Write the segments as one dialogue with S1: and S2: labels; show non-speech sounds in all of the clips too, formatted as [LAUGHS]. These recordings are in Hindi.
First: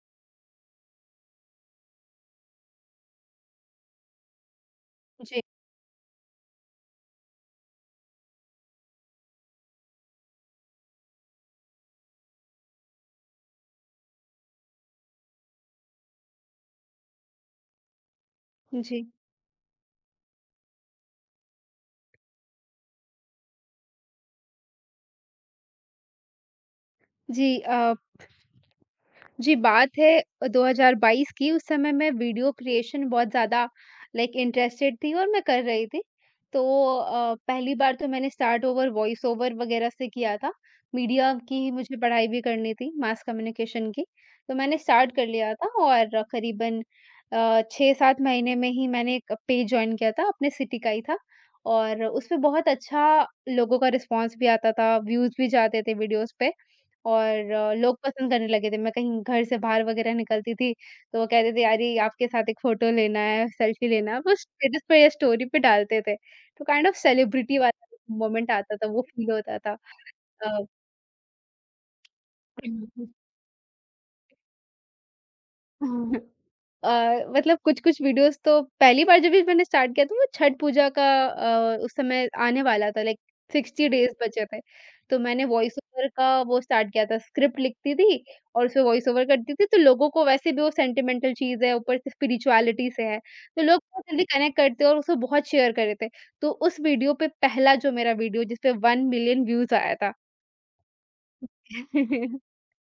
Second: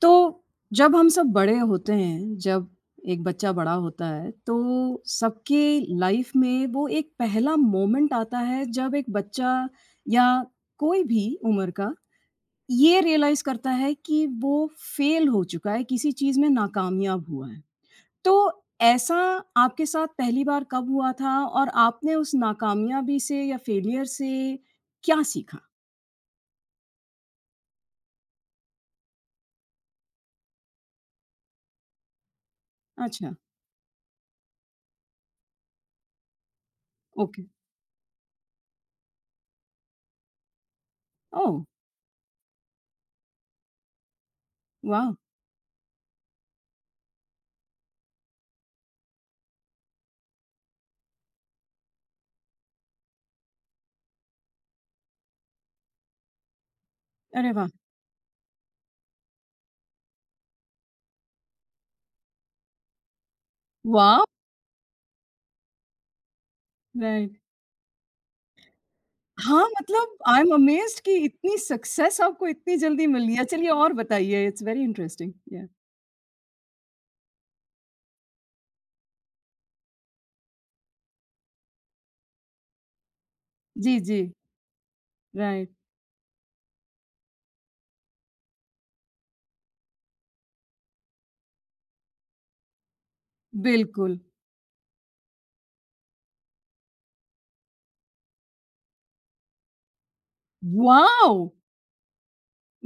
S1: तो जब हम सब बड़े होते हैं, जब एक बच्चा बड़ा होता है, तो
S2: जी,
S1: सबकी लाइफ में वो एक पहला मोमेंट आता है जब एक बच्चा या कोई भी उम्र का ये रियलाइज़ करता है कि वो फेल हो चुका है, किसी चीज़ में नाकामयाब हुआ है। तो
S2: जी,
S1: ऐसा आपके साथ पहली बार कब हुआ था और आपने उस नाकामयाबी से या फेलियर से क्या सीखा?
S2: जी, जी बात है 2022 की उस समय मैं वीडियो क्रिएशन बहुत
S1: अच्छा।
S2: ज़्यादा लाइक इंटरेस्टेड थी और मैं कर रही थी। तो
S1: ओके।
S2: पहली बार तो मैंने स्टार्ट ओवर वॉइस ओवर वगैरह से किया था। मीडिया
S1: ओह!
S2: की ही मुझे पढ़ाई भी करनी थी, मास कम्युनिकेशन की। तो मैंने स्टार्ट
S1: वाह!
S2: कर लिया था और करीबन 6-7 महीने में ही मैंने एक पेज जॉइन किया था, अपने सिटी का ही था और उसपे बहुत अच्छा लोगों का रिस्पॉन्स भी आता था, व्यूज़ भी जाते थे वीडियोज़ पे। और
S1: अरे वाह!
S2: लोग पसंद करने लगे थे। मैं कहीं घर से बाहर वगैरह निकलती थी, तो वो कहते थे, "अरे! आपके साथ एक फ़ोटो लेना है, सेल्फ़ी लेना है।"
S1: वाह!
S2: वो स्टेटस पे या स्टोरी पे डालते थे। तो काइंड ऑफ़
S1: राइट।
S2: सेलिब्रिटी वाला मोमेंट आता था, वो फ़ील होता
S1: हाँ,
S2: था।
S1: मतलब आई एम
S2: अ
S1: अमेज़्ड कि इतनी सक्सेस आपको इतनी जल्दी मिल
S2: [LAUGHS]
S1: रही है। चलिए और बताइए? It's very interesting. या
S2: [LAUGHS] हाँ। मतलब कुछ-कुछ वीडियोज़ तो पहली बार जब भी मैंने स्टार्ट किया था वो छठ पूजा का उस समय आने वाला था लाइक 60
S1: जी,
S2: डेज़
S1: जी।
S2: बचे थे। तो मैंने
S1: राइट।
S2: वॉइस ओवर का वो स्टार्ट किया था, स्क्रिप्ट लिखती थी और उसमें वॉइस ओवर करती थी, तो लोगों को वैसे भी वो सेंटिमेंटल चीज़ है, ऊपर से स्पिरिचुअलिटी से है, तो लोग बहुत
S1: बिल्कुल।
S2: जल्दी कनेक्ट करते हैं और उसको बहुत शेयर कर रहे थे। तो उस वीडियो पे पहला जो मेरा वीडियो जिस पे 1 मिलियन व्यूज़ आया था।
S1: वॉव!
S2: [LAUGHS]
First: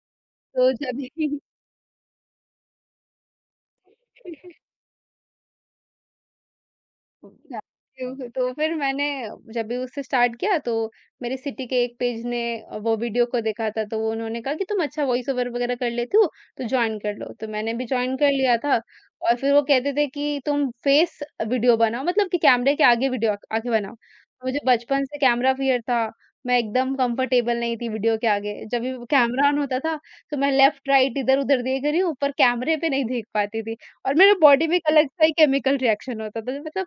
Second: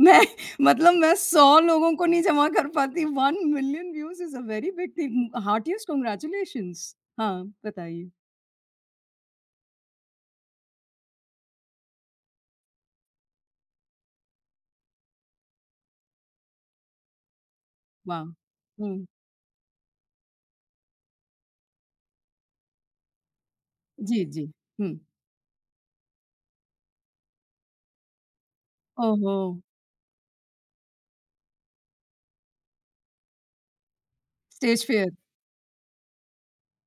S1: मैं [LAUGHS]
S2: तो
S1: मतलब
S2: जब [LAUGHS]
S1: मैं
S2: भी
S1: 100 लोगों को नहीं जमा कर पाती। 1 million views is a very big thing. Heartiest congratulations. हाँ, बताइए।
S2: क्यों तो फिर मैंने जब भी उससे स्टार्ट किया तो मेरे सिटी के एक पेज ने वो वीडियो को देखा था तो वो उन्होंने कहा कि तुम अच्छा वॉइस ओवर वगैरह कर लेती हो तो ज्वाइन कर लो तो मैंने भी ज्वाइन
S1: वाह!
S2: कर लिया था
S1: हुँ।
S2: और फिर वो कहते थे कि तुम फेस वीडियो बनाओ मतलब कि कैमरे के आगे वीडियो आगे बनाओ
S1: जी, जी।
S2: तो मुझे
S1: हुँ।
S2: बचपन से कैमरा फियर था मैं एकदम कंफर्टेबल नहीं थी वीडियो के आगे जब भी
S1: ओह हो!
S2: कैमरा ऑन होता था तो मैं लेफ्ट राइट इधर उधर देख रही हूँ पर कैमरे पे नहीं देख पाती थी और मेरे बॉडी में
S1: स्टेज
S2: एक अलग
S1: फियर।
S2: सा ही केमिकल रिएक्शन होता था मतलब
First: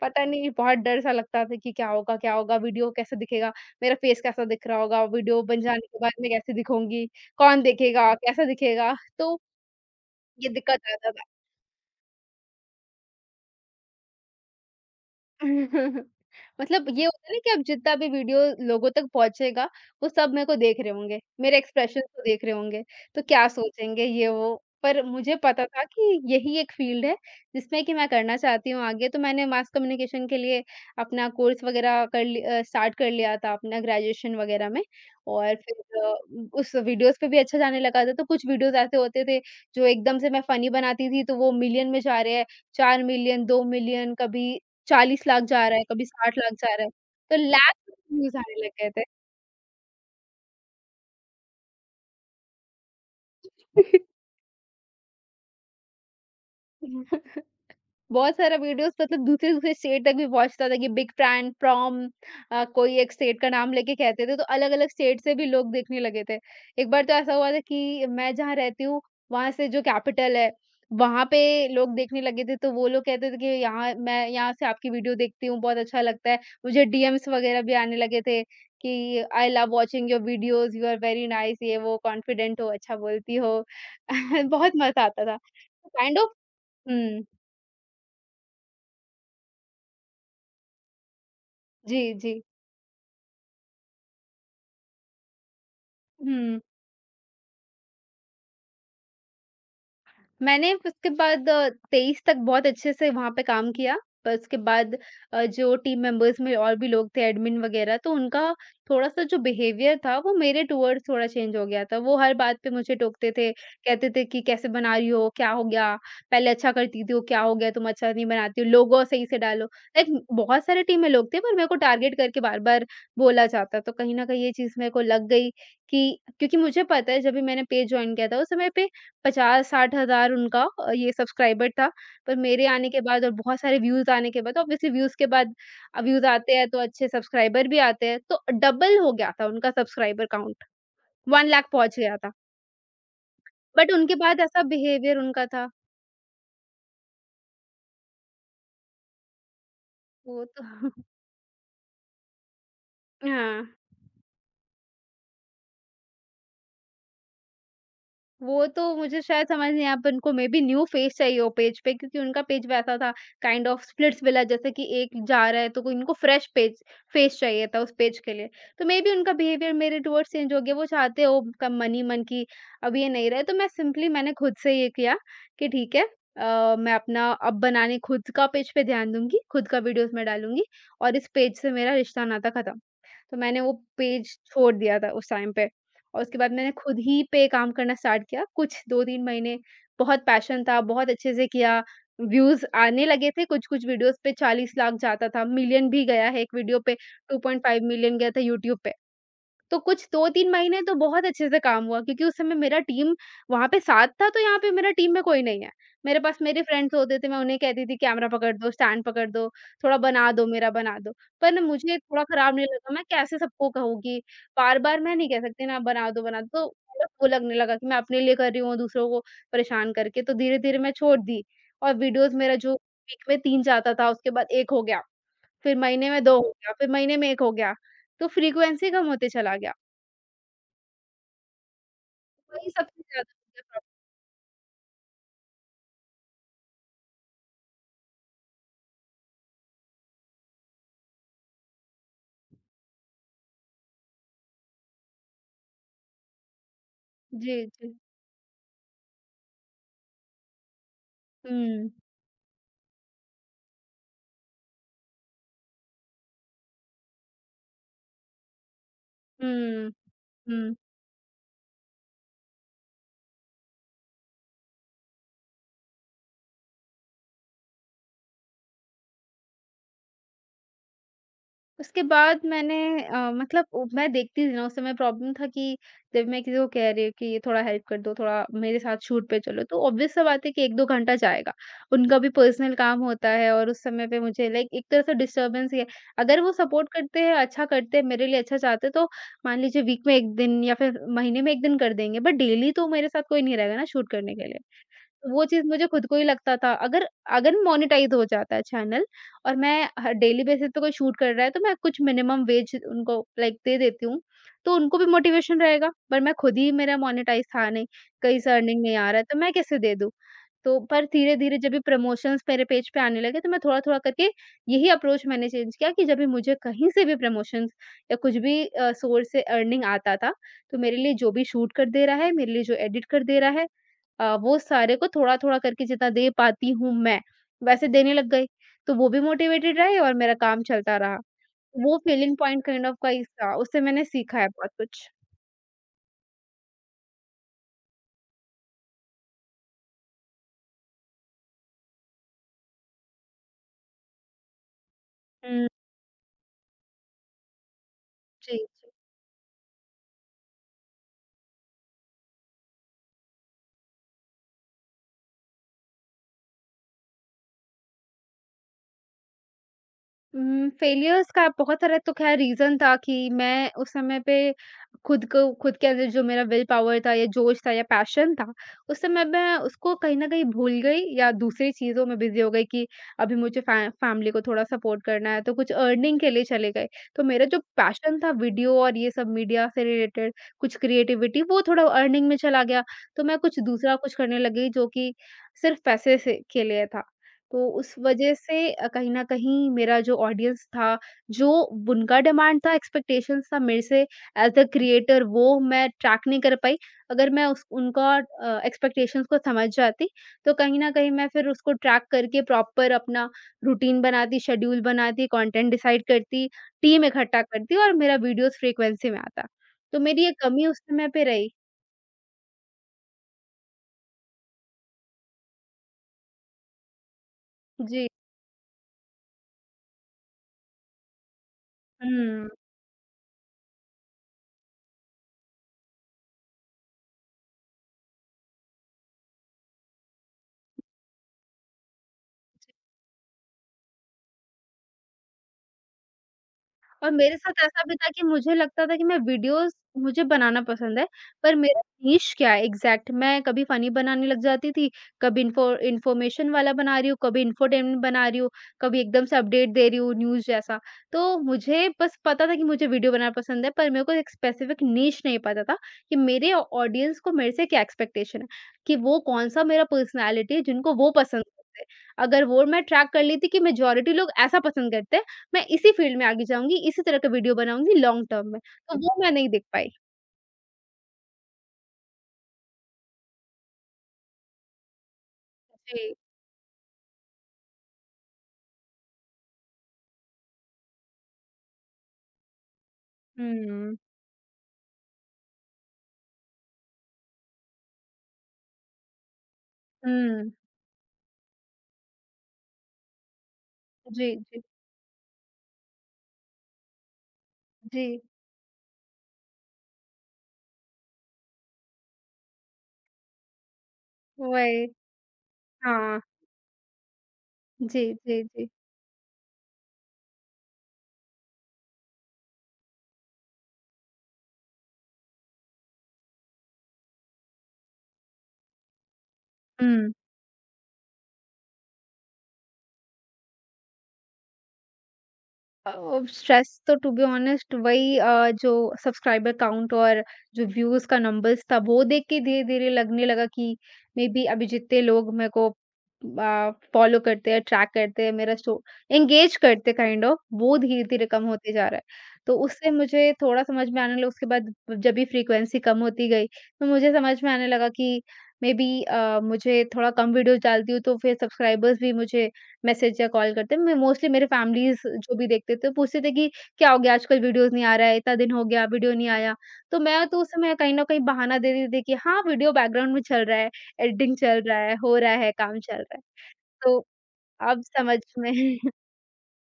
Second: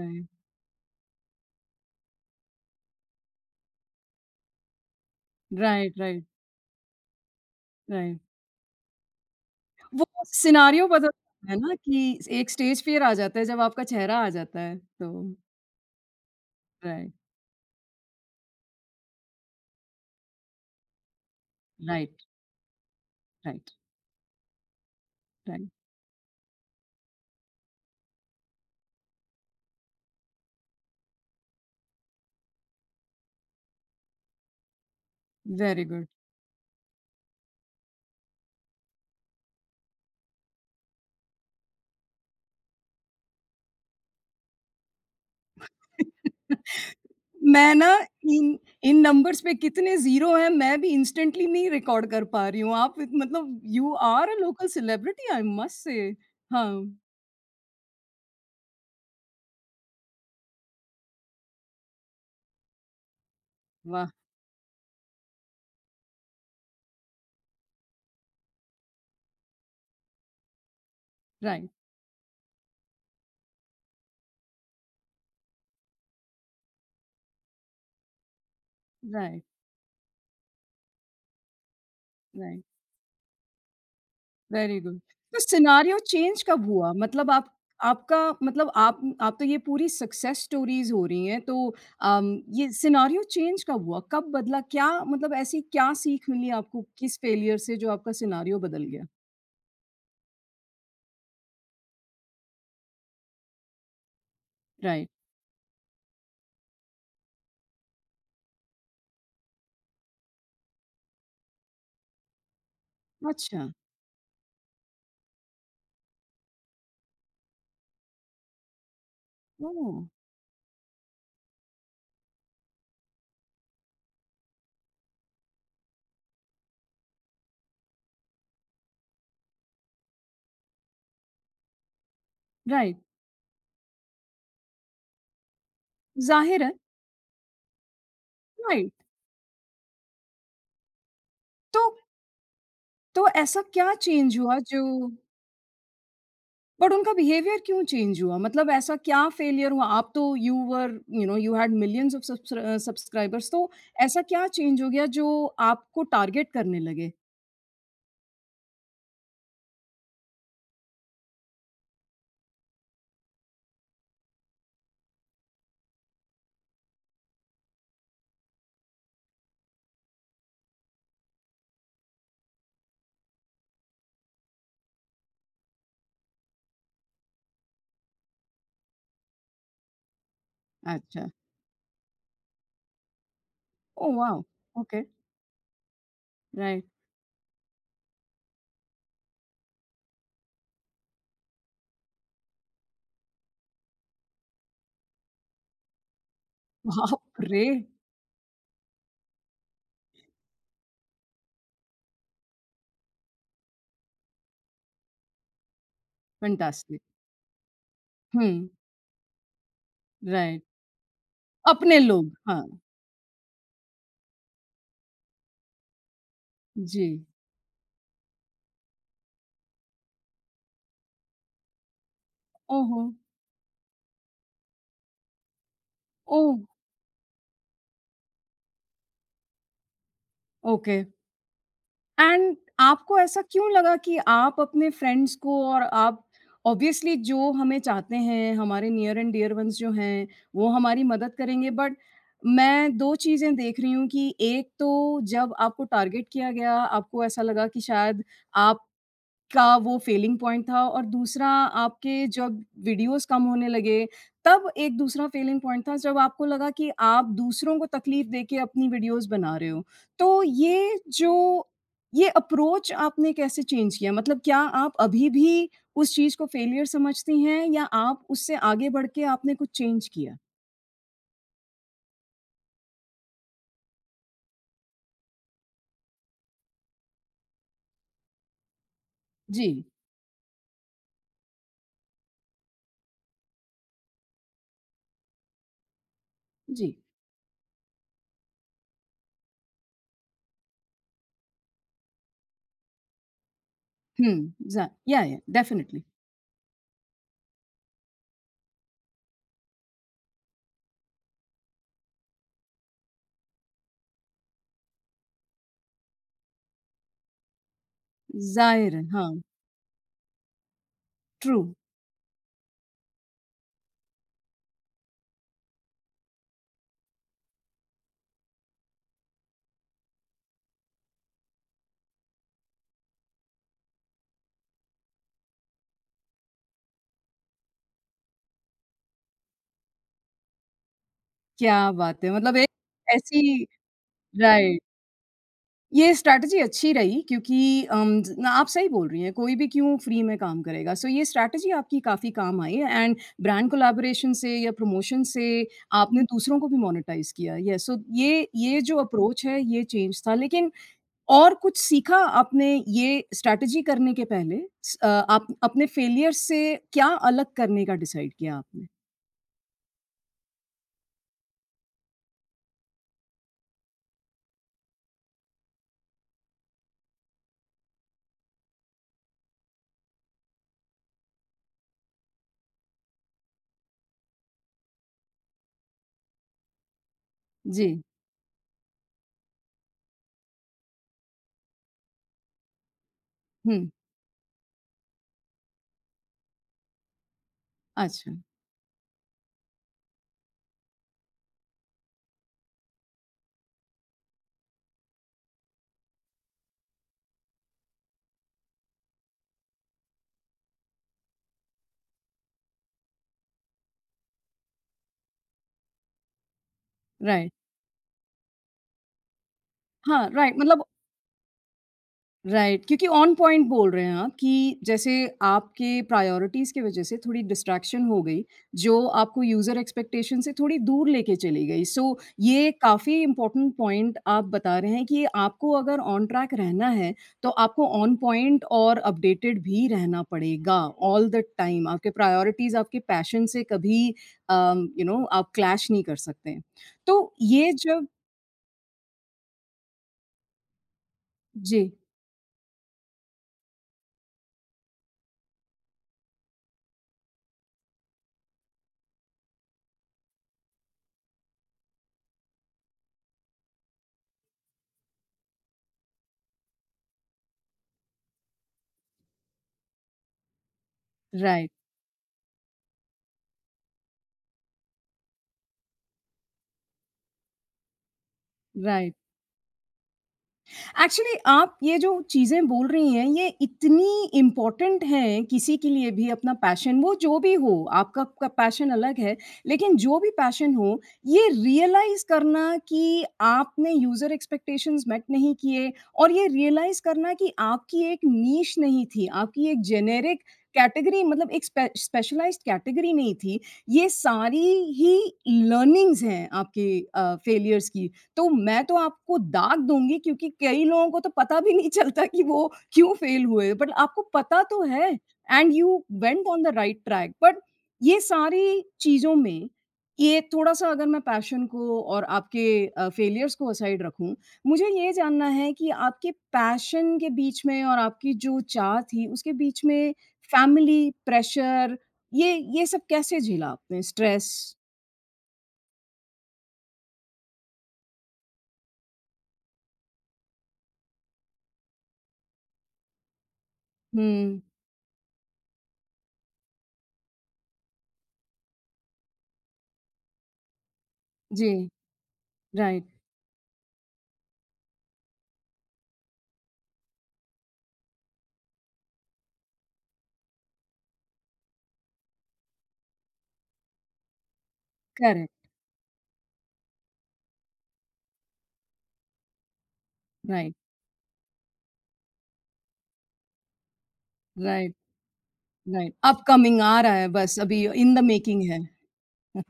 S2: पता नहीं बहुत डर सा लगता था कि क्या होगा क्या होगा? वीडियो कैसे दिखेगा? मेरा फेस कैसा दिख रहा होगा? वीडियो बन जाने
S1: राइट,
S2: के बाद
S1: राइट,
S2: मैं कैसे दिखूँगी? कौन देखेगा?
S1: राइट।
S2: कैसा दिखेगा? तो
S1: वो
S2: ये दिक्कत
S1: सिनेरियो बदल
S2: आता था।
S1: जाता है ना कि एक स्टेज फियर आ जाता है जब आपका चेहरा आ जाता है, तो
S2: [LAUGHS] मतलब ये
S1: राइट,
S2: होता है ना कि अब जितना भी वीडियो लोगों तक पहुँचेगा, वो सब मेरे को देख रहे होंगे, मेरे एक्सप्रेशंस को
S1: राइट,
S2: देख रहे होंगे, तो क्या
S1: राइट,
S2: सोचेंगे ये वो। पर मुझे पता
S1: राइट,
S2: था कि यही एक फील्ड है, जिसमें कि मैं करना चाहती हूँ आगे, तो मैंने मास कम्युनिकेशन के लिए अपना कोर्स वग़ैरह स्टार्ट कर लिया था अपना ग्रेजुएशन वग़ैरह में और
S1: वेरी
S2: फिर
S1: गुड।
S2: उस वीडियोज़ पे भी अच्छा जाने लगा था, तो कुछ वीडियोज़ ऐसे होते थे, जो एकदम से मैं फ़नी बनाती थी, तो वो मिलियन में जा रहे हैं, 4 मिलियन, 2 मिलियन, कभी 40 लाख जा रहा है, कभी
S1: [LAUGHS]
S2: 60 लाख जा रहा है, तो
S1: मैं
S2: लाख
S1: ना
S2: यूज़
S1: इन
S2: आने लग
S1: इन
S2: गए
S1: नंबर्स पे कितने ज़ीरो हैं मैं भी इंस्टेंटली नहीं रिकॉर्ड कर पा रही हूँ। आप मतलब यू
S2: थे।
S1: Are a local celebrity I must say. हाँ,
S2: [LAUGHS] बहुत सारा वीडियोस मतलब दूसरे-दूसरे स्टेट तक भी पहुँचता था कि बिग फैन फ्रॉम कोई एक स्टेट का नाम लेके
S1: वाह!
S2: कहते थे, तो अलग-अलग स्टेट से भी लोग देखने लगे थे। एक बार तो ऐसा हुआ था कि मैं जहाँ रहती हूँ, वहाँ से जो कैपिटल है, वहाँ पे
S1: राइट,
S2: लोग देखने लगे थे, तो वो लोग कहते थे कि यहाँ मैं यहाँ से आपकी वीडियो देखती हूँ, बहुत अच्छा लगता है। मुझे डीएम्स वगैरह भी आने लगे थे कि
S1: right,
S2: I love watching your videos, you are very nice, ये वो, कॉन्फिडेंट
S1: राइट।
S2: हो, अच्छा बोलती हो। [LAUGHS] बहुत
S1: वेरी गुड।
S2: मज़ा आता था।
S1: तो सिनेरियो
S2: काइंड ऑफ
S1: चेंज कब हुआ?
S2: हुँ।
S1: मतलब आप आपका मतलब आप तो ये पूरी सक्सेस स्टोरीज़ हो रही हैं, तो
S2: जी,
S1: अम,
S2: जी।
S1: ये सिनेरियो चेंज कब हुआ? कब बदला? क्या मतलब ऐसी क्या सीख मिली
S2: हुँ।
S1: आपको किस फेलियर से जो आपका सिनेरियो बदल गया?
S2: मैंने उसके बाद 23 तक बहुत अच्छे से वहाँ पे काम किया, पर उसके बाद
S1: राइट।
S2: जो टीम मेंबर्स में और भी लोग थे एडमिन वग़ैरह, तो उनका थोड़ा-सा जो बिहेवियर था वो मेरे टुवर्ड्स थोड़ा चेंज हो गया था। वो हर बात पे मुझे टोकते थे,
S1: अच्छा।
S2: कहते थे कि कैसे बना रही हो? क्या हो गया? पहले अच्छा करती थी, वो क्या हो गया? तुम अच्छा नहीं बनाती हो, लोगो सही से डालो।
S1: ओह!
S2: लाइक बहुत सारे टीम में लोग थे पर मेरे को टारगेट करके बार-बार बोला जाता। तो कहीं न कहीं ये चीज़ मेरे को लग गई कि क्योंकि मुझे पता है जब भी मैंने पेज जॉइन किया था उस समय पे 50-60 हज़ार उनका ये सब्सक्राइबर था। पर मेरे आने
S1: राइट।
S2: के बाद और बहुत सारे व्यूज़ आने के बाद ऑब्वियसली व्यूज़ के बाद व्यूज़ आते
S1: ज़ाहिर
S2: हैं
S1: है,
S2: तो अच्छे सब्सक्राइबर भी आते हैं। तो
S1: राइट।
S2: डबल हो गया था उनका सब्सक्राइबर काउंट 1 लाख
S1: तो
S2: पहुँच गया था।
S1: तो ऐसा
S2: बट
S1: क्या
S2: उनके
S1: चेंज
S2: बाद
S1: हुआ
S2: ऐसा
S1: जो
S2: बिहेवियर उनका था।
S1: बट उनका बिहेवियर क्यों चेंज हुआ? मतलब ऐसा क्या फेलियर हुआ? आप तो
S2: वो
S1: यू
S2: तो
S1: were
S2: [LAUGHS]
S1: you know, you had millions of subscribers
S2: हाँ।
S1: तो ऐसा क्या चेंज हो गया जो आपको टारगेट करने लगे?
S2: वो तो मुझे शायद समझ नहीं आया, अब उनको मे बी न्यू फेस चाहिए हो पेज पे क्योंकि उनका पेज वैसा था काइंड ऑफ स्प्लिट्स विला जैसे कि एक जा रहा है तो कोई इनको फ्रेश पेज फेस चाहिए था उस पेज के लिए। तो मे बी उनका बिहेवियर मेरे टुवर्ड्स चेंज हो गया, वो चाहते हो कम मन ही मन कि अब ये नहीं रहे। तो मैं सिंपली मैंने खुद से ये किया कि ठीक है मैं अपना अब बनाने खुद का पेज पे ध्यान दूँगी, खुद का वीडियोज़ मैं डालूँगी और इस
S1: अच्छा।
S2: पेज से मेरा रिश्ता नाता खत्म। तो मैंने वो
S1: ओह
S2: पेज
S1: वाओ!
S2: छोड़ दिया
S1: ओके,
S2: था उस टाइम पे और उसके बाद मैंने
S1: राइट।
S2: खुद ही पे काम करना स्टार्ट किया। कुछ 2-3 महीने बहुत पैशन था, बहुत अच्छे से किया, व्यूज़ आने लगे थे, कुछ-कुछ वीडियोज़ पे 40 लाख जाता था, मिलियन भी गया है एक वीडियो पे,
S1: बाप रे!
S2: 2.5 मिलियन गया था यूट्यूब पे। तो कुछ 2-3 महीने तो बहुत अच्छे से काम हुआ क्योंकि उस समय मेरा टीम वहाँ पे साथ था, तो यहाँ पे मेरा टीम में कोई नहीं है। मेरे पास मेरे फ्रेंड्स
S1: फैंटास्टिक।
S2: होते थे, मैं उन्हें कहती थी कैमरा
S1: हुँ,
S2: पकड़ दो, स्टैंड पकड़ दो, थोड़ा बना दो,
S1: राइट।
S2: मेरा बना दो। पर ना मुझे
S1: अपने
S2: थोड़ा
S1: लोग,
S2: खराब नहीं
S1: हाँ,
S2: लगा, मैं कैसे सबको कहूँगी? बार-बार मैं नहीं कह सकती ना बना दो, तो
S1: जी।
S2: मतलब वो लगने लगा कि मैं अपने लिए कर रही हूँ और दूसरों को परेशान करके, तो धीरे-धीरे मैं छोड़ दी। और वीडियोज़ मेरा जो
S1: ओहो!
S2: वीक में 3 जाता था, उसके बाद 1 हो गया, फिर महीने में 2 हो
S1: ओह!
S2: गया, फिर महीने में 1 हो गया, तो फ्रीक्वेंसी कम होते चला गया।
S1: ओके। एंड
S2: वही सबसे
S1: आपको
S2: ज़्यादा
S1: ऐसा
S2: मुझे
S1: क्यों
S2: प्रॉब्लम
S1: लगा कि आप अपने फ्रेंड्स को और आप ऑब्वियसली जो हमें चाहते हैं, हमारे नियर एंड डियर वन्स जो हैं, वो हमारी मदद करेंगे बट मैं 2 चीज़ें देख रही हूँ कि एक तो जब आपको टारगेट किया गया, आपको ऐसा
S2: जी,
S1: लगा कि
S2: जी।
S1: शायद आप का वो फेलिंग पॉइंट था और दूसरा
S2: हुँ,
S1: आपके जब वीडियोस कम होने लगे, तब एक दूसरा फेलिंग पॉइंट था जब आपको लगा कि आप दूसरों को तकलीफ देके अपनी वीडियोस बना रहे हो।
S2: हुँ,
S1: तो
S2: हुँ।
S1: ये जो ये अप्रोच आपने कैसे चेंज किया? मतलब क्या आप अभी भी उस चीज़ को फेलियर समझती हैं या आप उससे आगे बढ़ के आपने कुछ चेंज किया?
S2: उसके बाद मैंने मतलब ओ मैं देखती थी ना उस समय प्रॉब्लम था कि जब मैं किसी को कह रही हूँ कि ये थोड़ा हेल्प कर दो, थोड़ा मेरे साथ शूट पे चलो, तो
S1: जी,
S2: ऑब्वियस सी बात है कि 1-2 घंटा जाएगा। उनका भी पर्सनल काम होता है और उस समय पे मुझे लाइक एक तरह से डिस्टर्बेंस ही है। अगर वो सपोर्ट
S1: जी।
S2: करते हैं, अच्छा करते हैं, मेरे लिए अच्छा चाहते हैं, तो मान लीजिए वीक में 1 दिन या फिर महीने में 1 दिन कर देंगे, बट डेली तो मेरे साथ कोई नहीं रहेगा ना शूट करने
S1: हुँ,
S2: के लिए।
S1: ज़ा या
S2: वो चीज़ मुझे
S1: डेफिनिटली
S2: खुद को ही लगता था अगर अगर मोनेटाइज़ हो जाता है चैनल और मैं ह डेली बेसिस पे कोई शूट कर रहा है तो मैं कुछ मिनिमम वेज उनको लाइक दे देती हूँ, तो उनको भी मोटिवेशन रहेगा। पर मैं खुद ही मेरा मोनेटाइज़ था नहीं, कहीं से अर्निंग
S1: ज़ाहिर
S2: नहीं
S1: है,
S2: आ रहा है
S1: हाँ,
S2: तो मैं कैसे दे दूँ? तो पर धीरे-धीरे
S1: ट्रू
S2: जब भी प्रमोशंस मेरे पेज पे आने लगे तो मैं थोड़ा-थोड़ा करके यही अप्रोच मैंने चेंज किया कि जब भी मुझे कहीं से भी प्रमोशंस या कुछ भी सोर्स से अर्निंग आता था, तो मेरे लिए जो भी शूट कर दे रहा है, मेरे लिए जो एडिट कर दे रहा है वो सारे को थोड़ा-थोड़ा करके जितना दे पाती हूँ मैं, वैसे देने लग गई। तो वो भी मोटिवेटेड रहे और मेरा काम चलता रहा।
S1: क्या
S2: वो
S1: बात है!
S2: फीलिंग
S1: मतलब
S2: पॉइंट
S1: एक
S2: काइंड ऑफ का ही था,
S1: ऐसी
S2: उससे मैंने सीखा है बहुत
S1: राइट।
S2: कुछ।
S1: ये स्ट्रैटेजी अच्छी रही क्योंकि ज ना आप सही बोल रही हैं, कोई भी क्यों फ्री में काम करेगा। सो ये स्ट्रैटेजी आपकी काफ़ी काम आई एंड ब्रांड कोलैबोरेशन से या प्रमोशन से
S2: हुँ,
S1: आपने हुँ। दूसरों को भी मोनेटाइज़ किया। येस सो ये
S2: जी।
S1: ये जो अप्रोच है ये चेंज था। लेकिन और कुछ सीखा आपने ये स्ट्रैटेजी करने के पहले? आप अपने फेलियर से क्या अलग करने का डिसाइड किया आपने?
S2: फेलियर्स का बहुत सारा तो ख़ैर रीज़न था कि मैं उस समय पे खुद को खुद के अंदर जो मेरा विल पावर था या जोश था या पैशन था, उस समय मैं उसको कहीं न कहीं भूल गई या दूसरी चीज़ों में बिज़ी हो गई कि अभी मुझे फ़ैमिली को थोड़ा सपोर्ट करना है, तो कुछ अर्निंग के लिए चले गए। तो मेरा जो
S1: जी।
S2: पैशन था वीडियो और ये सब मीडिया से रिलेटेड कुछ क्रिएटिविटी वो थोड़ा अर्निंग में चला गया, तो मैं कुछ
S1: हुँ।
S2: दूसरा कुछ करने लगी जो कि सिर्फ़ पैसे से के लिए था। तो उस
S1: अच्छा,
S2: वजह से कहीं न कहीं मेरा जो ऑडियंस था, जो उनका डिमांड था, एक्सपेक्टेशंस था मेरे से एज़ अ क्रिएटर वो मैं ट्रैक नहीं कर पाई। अगर मैं उस उनका एक्सपेक्टेशंस को समझ जाती, तो कहीं न कहीं मैं फिर उसको ट्रैक करके प्रॉपर अपना रूटीन बनाती, शेड्यूल बनाती, कंटेंट डिसाइड करती, टीम इकट्ठा
S1: राइट।
S2: करती और मेरा वीडियोज़ फ्रीक्वेंसी में आता। तो मेरी
S1: हाँ,
S2: ये
S1: राइट
S2: कमी उस
S1: मतलब
S2: समय पे रही।
S1: राइट क्योंकि ऑन पॉइंट बोल रहे हैं आप कि जैसे आपके प्रायोरिटीज़ की वजह से थोड़ी डिस्ट्रैक्शन
S2: जी।
S1: हो गई, जो आपको यूज़र एक्सपेक्टेशन से थोड़ी दूर लेके चली गई। सो so,
S2: हुँ।
S1: ये काफ़ी इम्पोर्टेंट पॉइंट आप बता रहे हैं कि आपको अगर ऑन ट्रैक रहना है, तो आपको ऑन पॉइंट और अपडेटेड भी रहना पड़ेगा ऑल द टाइम। आपके प्रायोरिटीज़ आपके पैशन से कभी यू नो आप क्लैश नहीं कर सकते।
S2: और
S1: तो
S2: मेरे साथ
S1: ये
S2: ऐसा भी
S1: जब
S2: था कि मुझे लगता था कि मैं वीडियोज़ मुझे बनाना पसंद है, पर मेरा
S1: जी,
S2: नीश क्या है एग्ज़ैक्ट। मैं कभी फ़नी बनाने लग जाती थी, कभी इन्फो इन्फॉर्मेशन वाला बना रही हूँ, कभी इंफोटेनमेंट बना रही हूँ, कभी एकदम से अपडेट दे रही हूँ न्यूज़ जैसा। तो मुझे बस पता था कि मुझे वीडियो बनाना पसंद है, पर मेरे को एक स्पेसिफ़िक नीश नहीं पता था कि मेरे ऑडियंस को मेरे से क्या एक्सपेक्टेशन है, कि वो कौन-सा मेरा पर्सनैलिटी है जिनको वो पसंद
S1: राइट,
S2: करते हैं। अगर वो मैं ट्रैक कर लेती कि मेजॉरिटी लोग ऐसा पसंद करते हैं, मैं इसी फ़ील्ड में आगे जाऊँगी, इसी तरह का वीडियो बनाऊँगी लॉन्ग टर्म में, तो
S1: राइट।
S2: वो मैं नहीं देख पाई।
S1: एक्चुअली आप ये जो चीज़ें बोल रही हैं, ये इतनी इम्पोर्टेंट हैं किसी के लिए
S2: जी।
S1: भी अपना पैशन वो जो भी हो, आपका का पैशन अलग है, लेकिन जो भी पैशन हो, ये रियलाइज़ करना कि आपने
S2: हुँ।
S1: यूज़र एक्सपेक्टेशंस मेट नहीं किए और ये रियलाइज़ करना कि आपकी एक नीश नहीं थी, आपकी एक जेनेरिक
S2: हुँ।
S1: कैटेगरी मतलब एक स्पेशलाइज़्ड कैटेगरी नहीं थी। ये
S2: जी, जी।
S1: सारी ही लर्निंग्स हैं आपके फेलियर्स की
S2: जी,
S1: तो मैं तो आपको दाग दूँगी क्योंकि कई लोगों को तो पता भी नहीं चलता कि वो क्यों फेल हुए, बट आपको पता तो
S2: वही।
S1: है एंड यू
S2: हाँ।
S1: Went on the right track. But
S2: जी,
S1: ये
S2: जी, जी।
S1: सारी चीज़ों में ये थोड़ा-सा अगर मैं पैशन को और आपके फेलियर्स को असाइड रखूँ, मुझे ये जानना है कि आपके पैशन के बीच में और आपकी जो चाह थी, उसके बीच
S2: हुँ।
S1: में फैमिली प्रेशर ये सब कैसे झेला आपने? स्ट्रेस?
S2: अ, स्ट्रेस तो टू बी ऑनेस्ट वही, जो सब्सक्राइबर काउंट और जो व्यूज का नंबर्स था वो देख के धीरे-धीरे लगने लगा कि मे बी
S1: हुँ।
S2: अभी जितने लोग मेरे को फॉलो करते हैं, ट्रैक करते हैं, मेरा स्टो एंगेज करते काइंड ऑफ, वो धीरे-धीरे कम होते जा
S1: जी,
S2: रहा है। तो उससे
S1: राइट,
S2: मुझे थोड़ा समझ में आने लगा। उसके बाद जब भी फ्रीक्वेंसी कम होती गई तो मुझे समझ में आने लगा कि मे बी मुझे थोड़ा कम वीडियोस डालती हूँ तो फिर सब्सक्राइबर्स भी मुझे मैसेज या कॉल करते हैं। मैं मोस्टली मेरे फैमिलीज़ जो भी
S1: करेक्ट,
S2: देखते थे, पूछते थे कि, "क्या हो गया आजकल वीडियोज़ नहीं आ रहा है, इतना दिन हो गया वीडियो नहीं आया।" तो मैं तो उस समय
S1: राइट।
S2: कहीं न कहीं बहाना दे देती थी कि हाँ, वीडियो बैकग्राउंड में चल रहा है, एडिटिंग चल रहा है,
S1: राइट,
S2: हो रहा है, काम चल
S1: राइट।
S2: रहा है।
S1: अपकमिंग
S2: तो
S1: आ रहा है बस
S2: अब
S1: अभी इन
S2: समझ
S1: द
S2: में
S1: मेकिंग है।
S2: [LAUGHS]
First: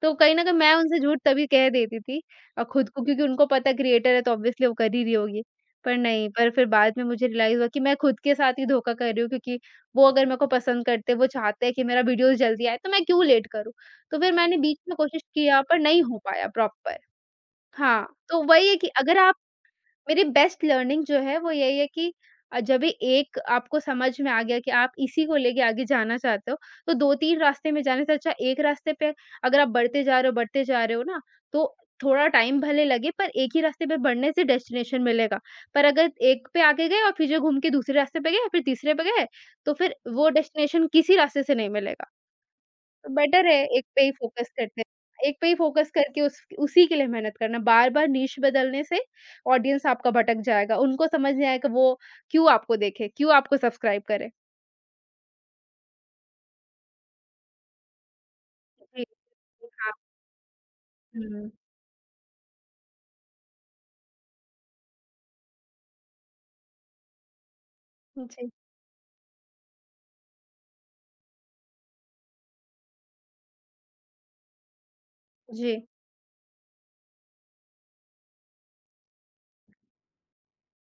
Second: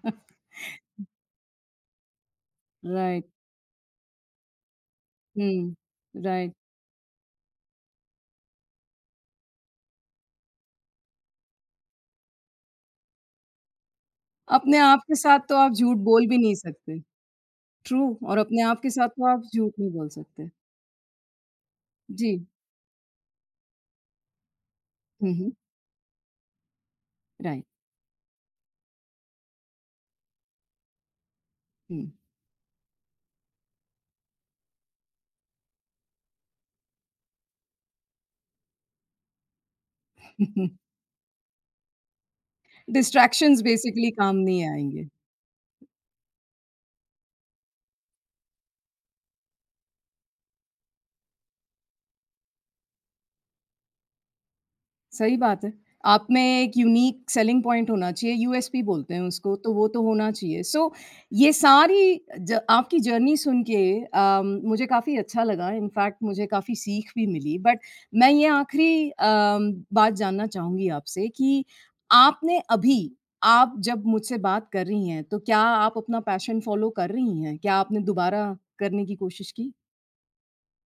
S2: तो कहीं न कहीं मैं उनसे झूठ तभी कह देती थी, खुद को, क्योंकि
S1: राइट,
S2: उनको पता है क्रिएटर है तो ऑब्वियसली वो कर ही रही होगी।
S1: हुँ,
S2: पर नहीं, पर
S1: राइट।
S2: फिर बाद में मुझे रियलाइज़ हुआ कि मैं खुद के साथ ही धोखा कर रही हूँ, क्योंकि वो अगर मेरे को पसंद करते, वो चाहते हैं कि मेरा वीडियोज़ जल्दी आए तो मैं क्यों लेट करूँ? तो फिर मैंने बीच
S1: अपने
S2: में
S1: आप के
S2: कोशिश
S1: साथ तो
S2: किया
S1: आप
S2: पर
S1: झूठ
S2: नहीं हो
S1: बोल भी
S2: पाया
S1: नहीं
S2: प्रॉपर।
S1: सकते।
S2: हाँ,
S1: ट्रू और
S2: तो
S1: अपने
S2: वही है
S1: आप
S2: कि
S1: के साथ
S2: अगर
S1: तो
S2: आप
S1: आप झूठ नहीं बोल
S2: मेरी
S1: सकते।
S2: बेस्ट लर्निंग जो है वो यही है कि
S1: जी।
S2: जब भी एक आपको समझ में आ गया कि आप इसी
S1: हुँ,
S2: को
S1: हुँ,
S2: लेके आगे जाना चाहते हो, तो 2-3
S1: राइट,
S2: रास्ते में जाने से अच्छा एक रास्ते पे अगर आप बढ़ते जा रहे हो, बढ़ते जा रहे हो ना, तो
S1: हुँ।
S2: थोड़ा टाइम भले लगे पर एक ही रास्ते पे बढ़ने से डेस्टिनेशन मिलेगा। पर अगर एक पे आगे गए और फिर जो घूम के दूसरे रास्ते पे गए, फिर तीसरे पे गए, तो फिर वो डेस्टिनेशन
S1: [LAUGHS]
S2: किसी रास्ते से नहीं मिलेगा। तो बेटर है
S1: डिस्ट्रैक्शंस
S2: एक पे ही
S1: बेसिकली काम
S2: फ़ोकस
S1: नहीं
S2: करते
S1: आएँगे।
S2: हैं। एक पे ही फ़ोकस करके उस उसी के लिए मेहनत करना। बार-बार नीश बदलने से ऑडियंस आपका भटक जाएगा। उनको समझ नहीं आएगा वो क्यों आपको देखे, क्यों आपको सब्सक्राइब करे।
S1: सही बात है। आप में एक यूनिक सेलिंग पॉइंट होना चाहिए, यूएसपी
S2: जी,
S1: बोलते हैं उसको,
S2: जी,
S1: तो वो
S2: हाँ।
S1: तो होना चाहिए। सो ये सारी ज आपकी जर्नी सुन के मुझे काफ़ी अच्छा लगा, इनफैक्ट मुझे काफ़ी सीख भी मिली। बट
S2: हुँ,
S1: मैं ये
S2: जी,
S1: आखिरी बात जानना चाहूँगी आपसे कि आपने अभी आप जब मुझसे बात कर रही हैं, तो क्या
S2: जी।
S1: आप अपना पैशन फ़ॉलो कर रही हैं? क्या आपने दोबारा करने की कोशिश की?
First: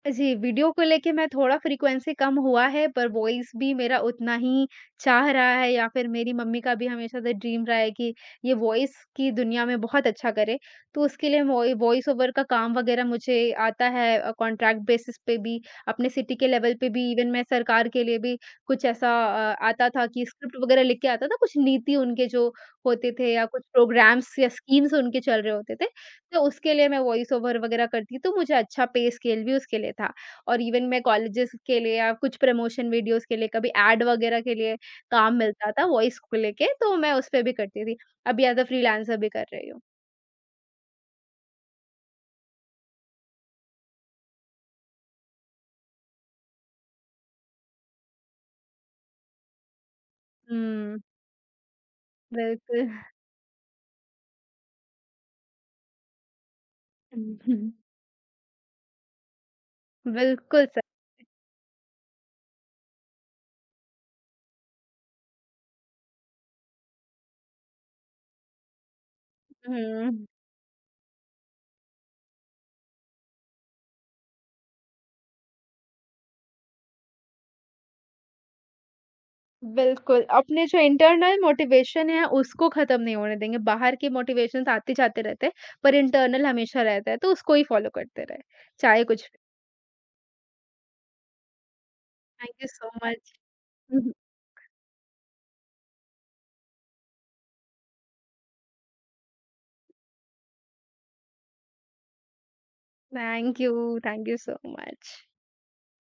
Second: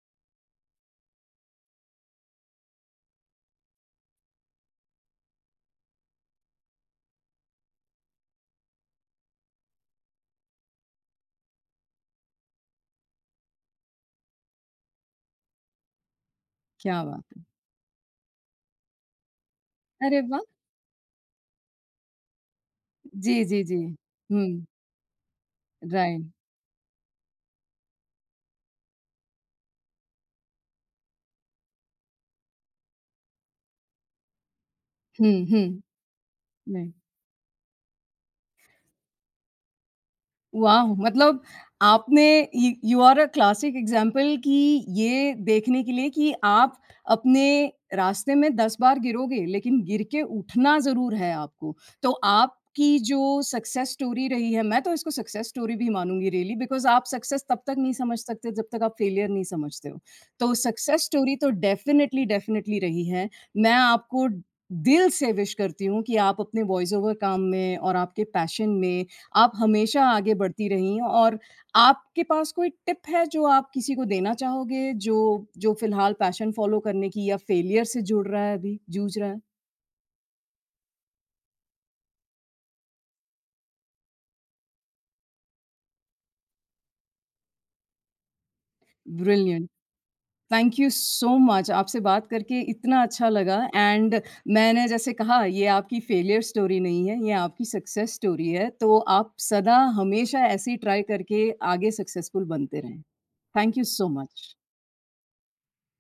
S2: जी, वीडियो को लेके मैं थोड़ा फ्रीक्वेंसी कम हुआ है, पर वॉइस भी मेरा उतना ही चाह रहा है, या फिर मेरी मम्मी का भी हमेशा से ड्रीम रहा है कि ये वॉइस की दुनिया में बहुत अच्छा करे। तो उसके लिए वॉइस ओवर का काम वगैरह मुझे आता है, कॉन्ट्रैक्ट बेसिस पे भी, अपने सिटी के लेवल पे
S1: क्या
S2: भी,
S1: बात
S2: इवन मैं
S1: है!
S2: सरकार के लिए भी कुछ ऐसा आता था
S1: अरे
S2: कि
S1: वाह!
S2: स्क्रिप्ट वगैरह लिख के आता था, कुछ नीति उनके जो होते थे या
S1: जी,
S2: कुछ
S1: जी, जी।
S2: प्रोग्राम्स या
S1: हुँ,
S2: स्कीम्स उनके चल रहे होते थे,
S1: राइट।
S2: तो उसके लिए मैं वॉइस ओवर वगैरह करती तो मुझे अच्छा पे स्केल भी उसके लिए था। और इवन मैं कॉलेजेस के लिए या कुछ प्रमोशन वीडियोस के लिए, कभी एड वगैरह के लिए
S1: हुँ,
S2: काम मिलता
S1: हुँ।
S2: था वॉइस को लेके,
S1: नहीं,
S2: तो मैं उस पे भी करती थी। अभी एज़ अ फ्रीलांसर भी कर रही हूँ।
S1: वॉव! मतलब आपने you you are a classic example कि ये देखने के लिए कि आप अपने रास्ते में 10 बार गिरोगे, लेकिन गिर के उठना
S2: हुँ,
S1: ज़रूर है आपको। तो
S2: बिल्कुल।
S1: आपकी जो सक्सेस स्टोरी रही है, मैं तो इसको सक्सेस स्टोरी भी मानूँगी रियली बिकॉज़ आप सक्सेस तब तक
S2: [LAUGHS]
S1: नहीं समझ सकते जब तक आप फेलियर नहीं समझते हो। तो
S2: बिल्कुल सर।
S1: सक्सेस स्टोरी तो डेफ़िनिटली, डेफ़िनिटली रही है। मैं आपको दिल से विश करती हूँ कि आप अपने वॉइस ओवर काम में और आपके पैशन में आप हमेशा
S2: हुँ,
S1: आगे बढ़ती रहीं और आपके पास कोई टिप है जो आप किसी को देना चाहोगे, जो जो फिलहाल पैशन फ़ॉलो करने की या फेलियर से जुड़ रहा है अभी, जूझ रहा है?
S2: बिल्कुल। अपने जो इंटरनल मोटिवेशन है उसको ख़त्म नहीं होने देंगे। बाहर के मोटिवेशंस आते जाते रहते हैं, पर इंटरनल हमेशा रहता है, तो उसको ही फ़ॉलो करते रहे, चाहे कुछ भी।
S1: Brilliant. Thank you so much, आपसे बात
S2: थैंक
S1: करके
S2: यू सो
S1: इतना अच्छा
S2: मच।
S1: लगा एंड मैंने जैसे कहा ये आपकी फेलियर स्टोरी नहीं है, ये आपकी सक्सेस स्टोरी है, तो आप सदा हमेशा ऐसे ही ट्राई करके आगे सक्सेसफुल बनते रहें।
S2: Thank
S1: thank you
S2: you.
S1: So
S2: Thank you
S1: मच।
S2: so much.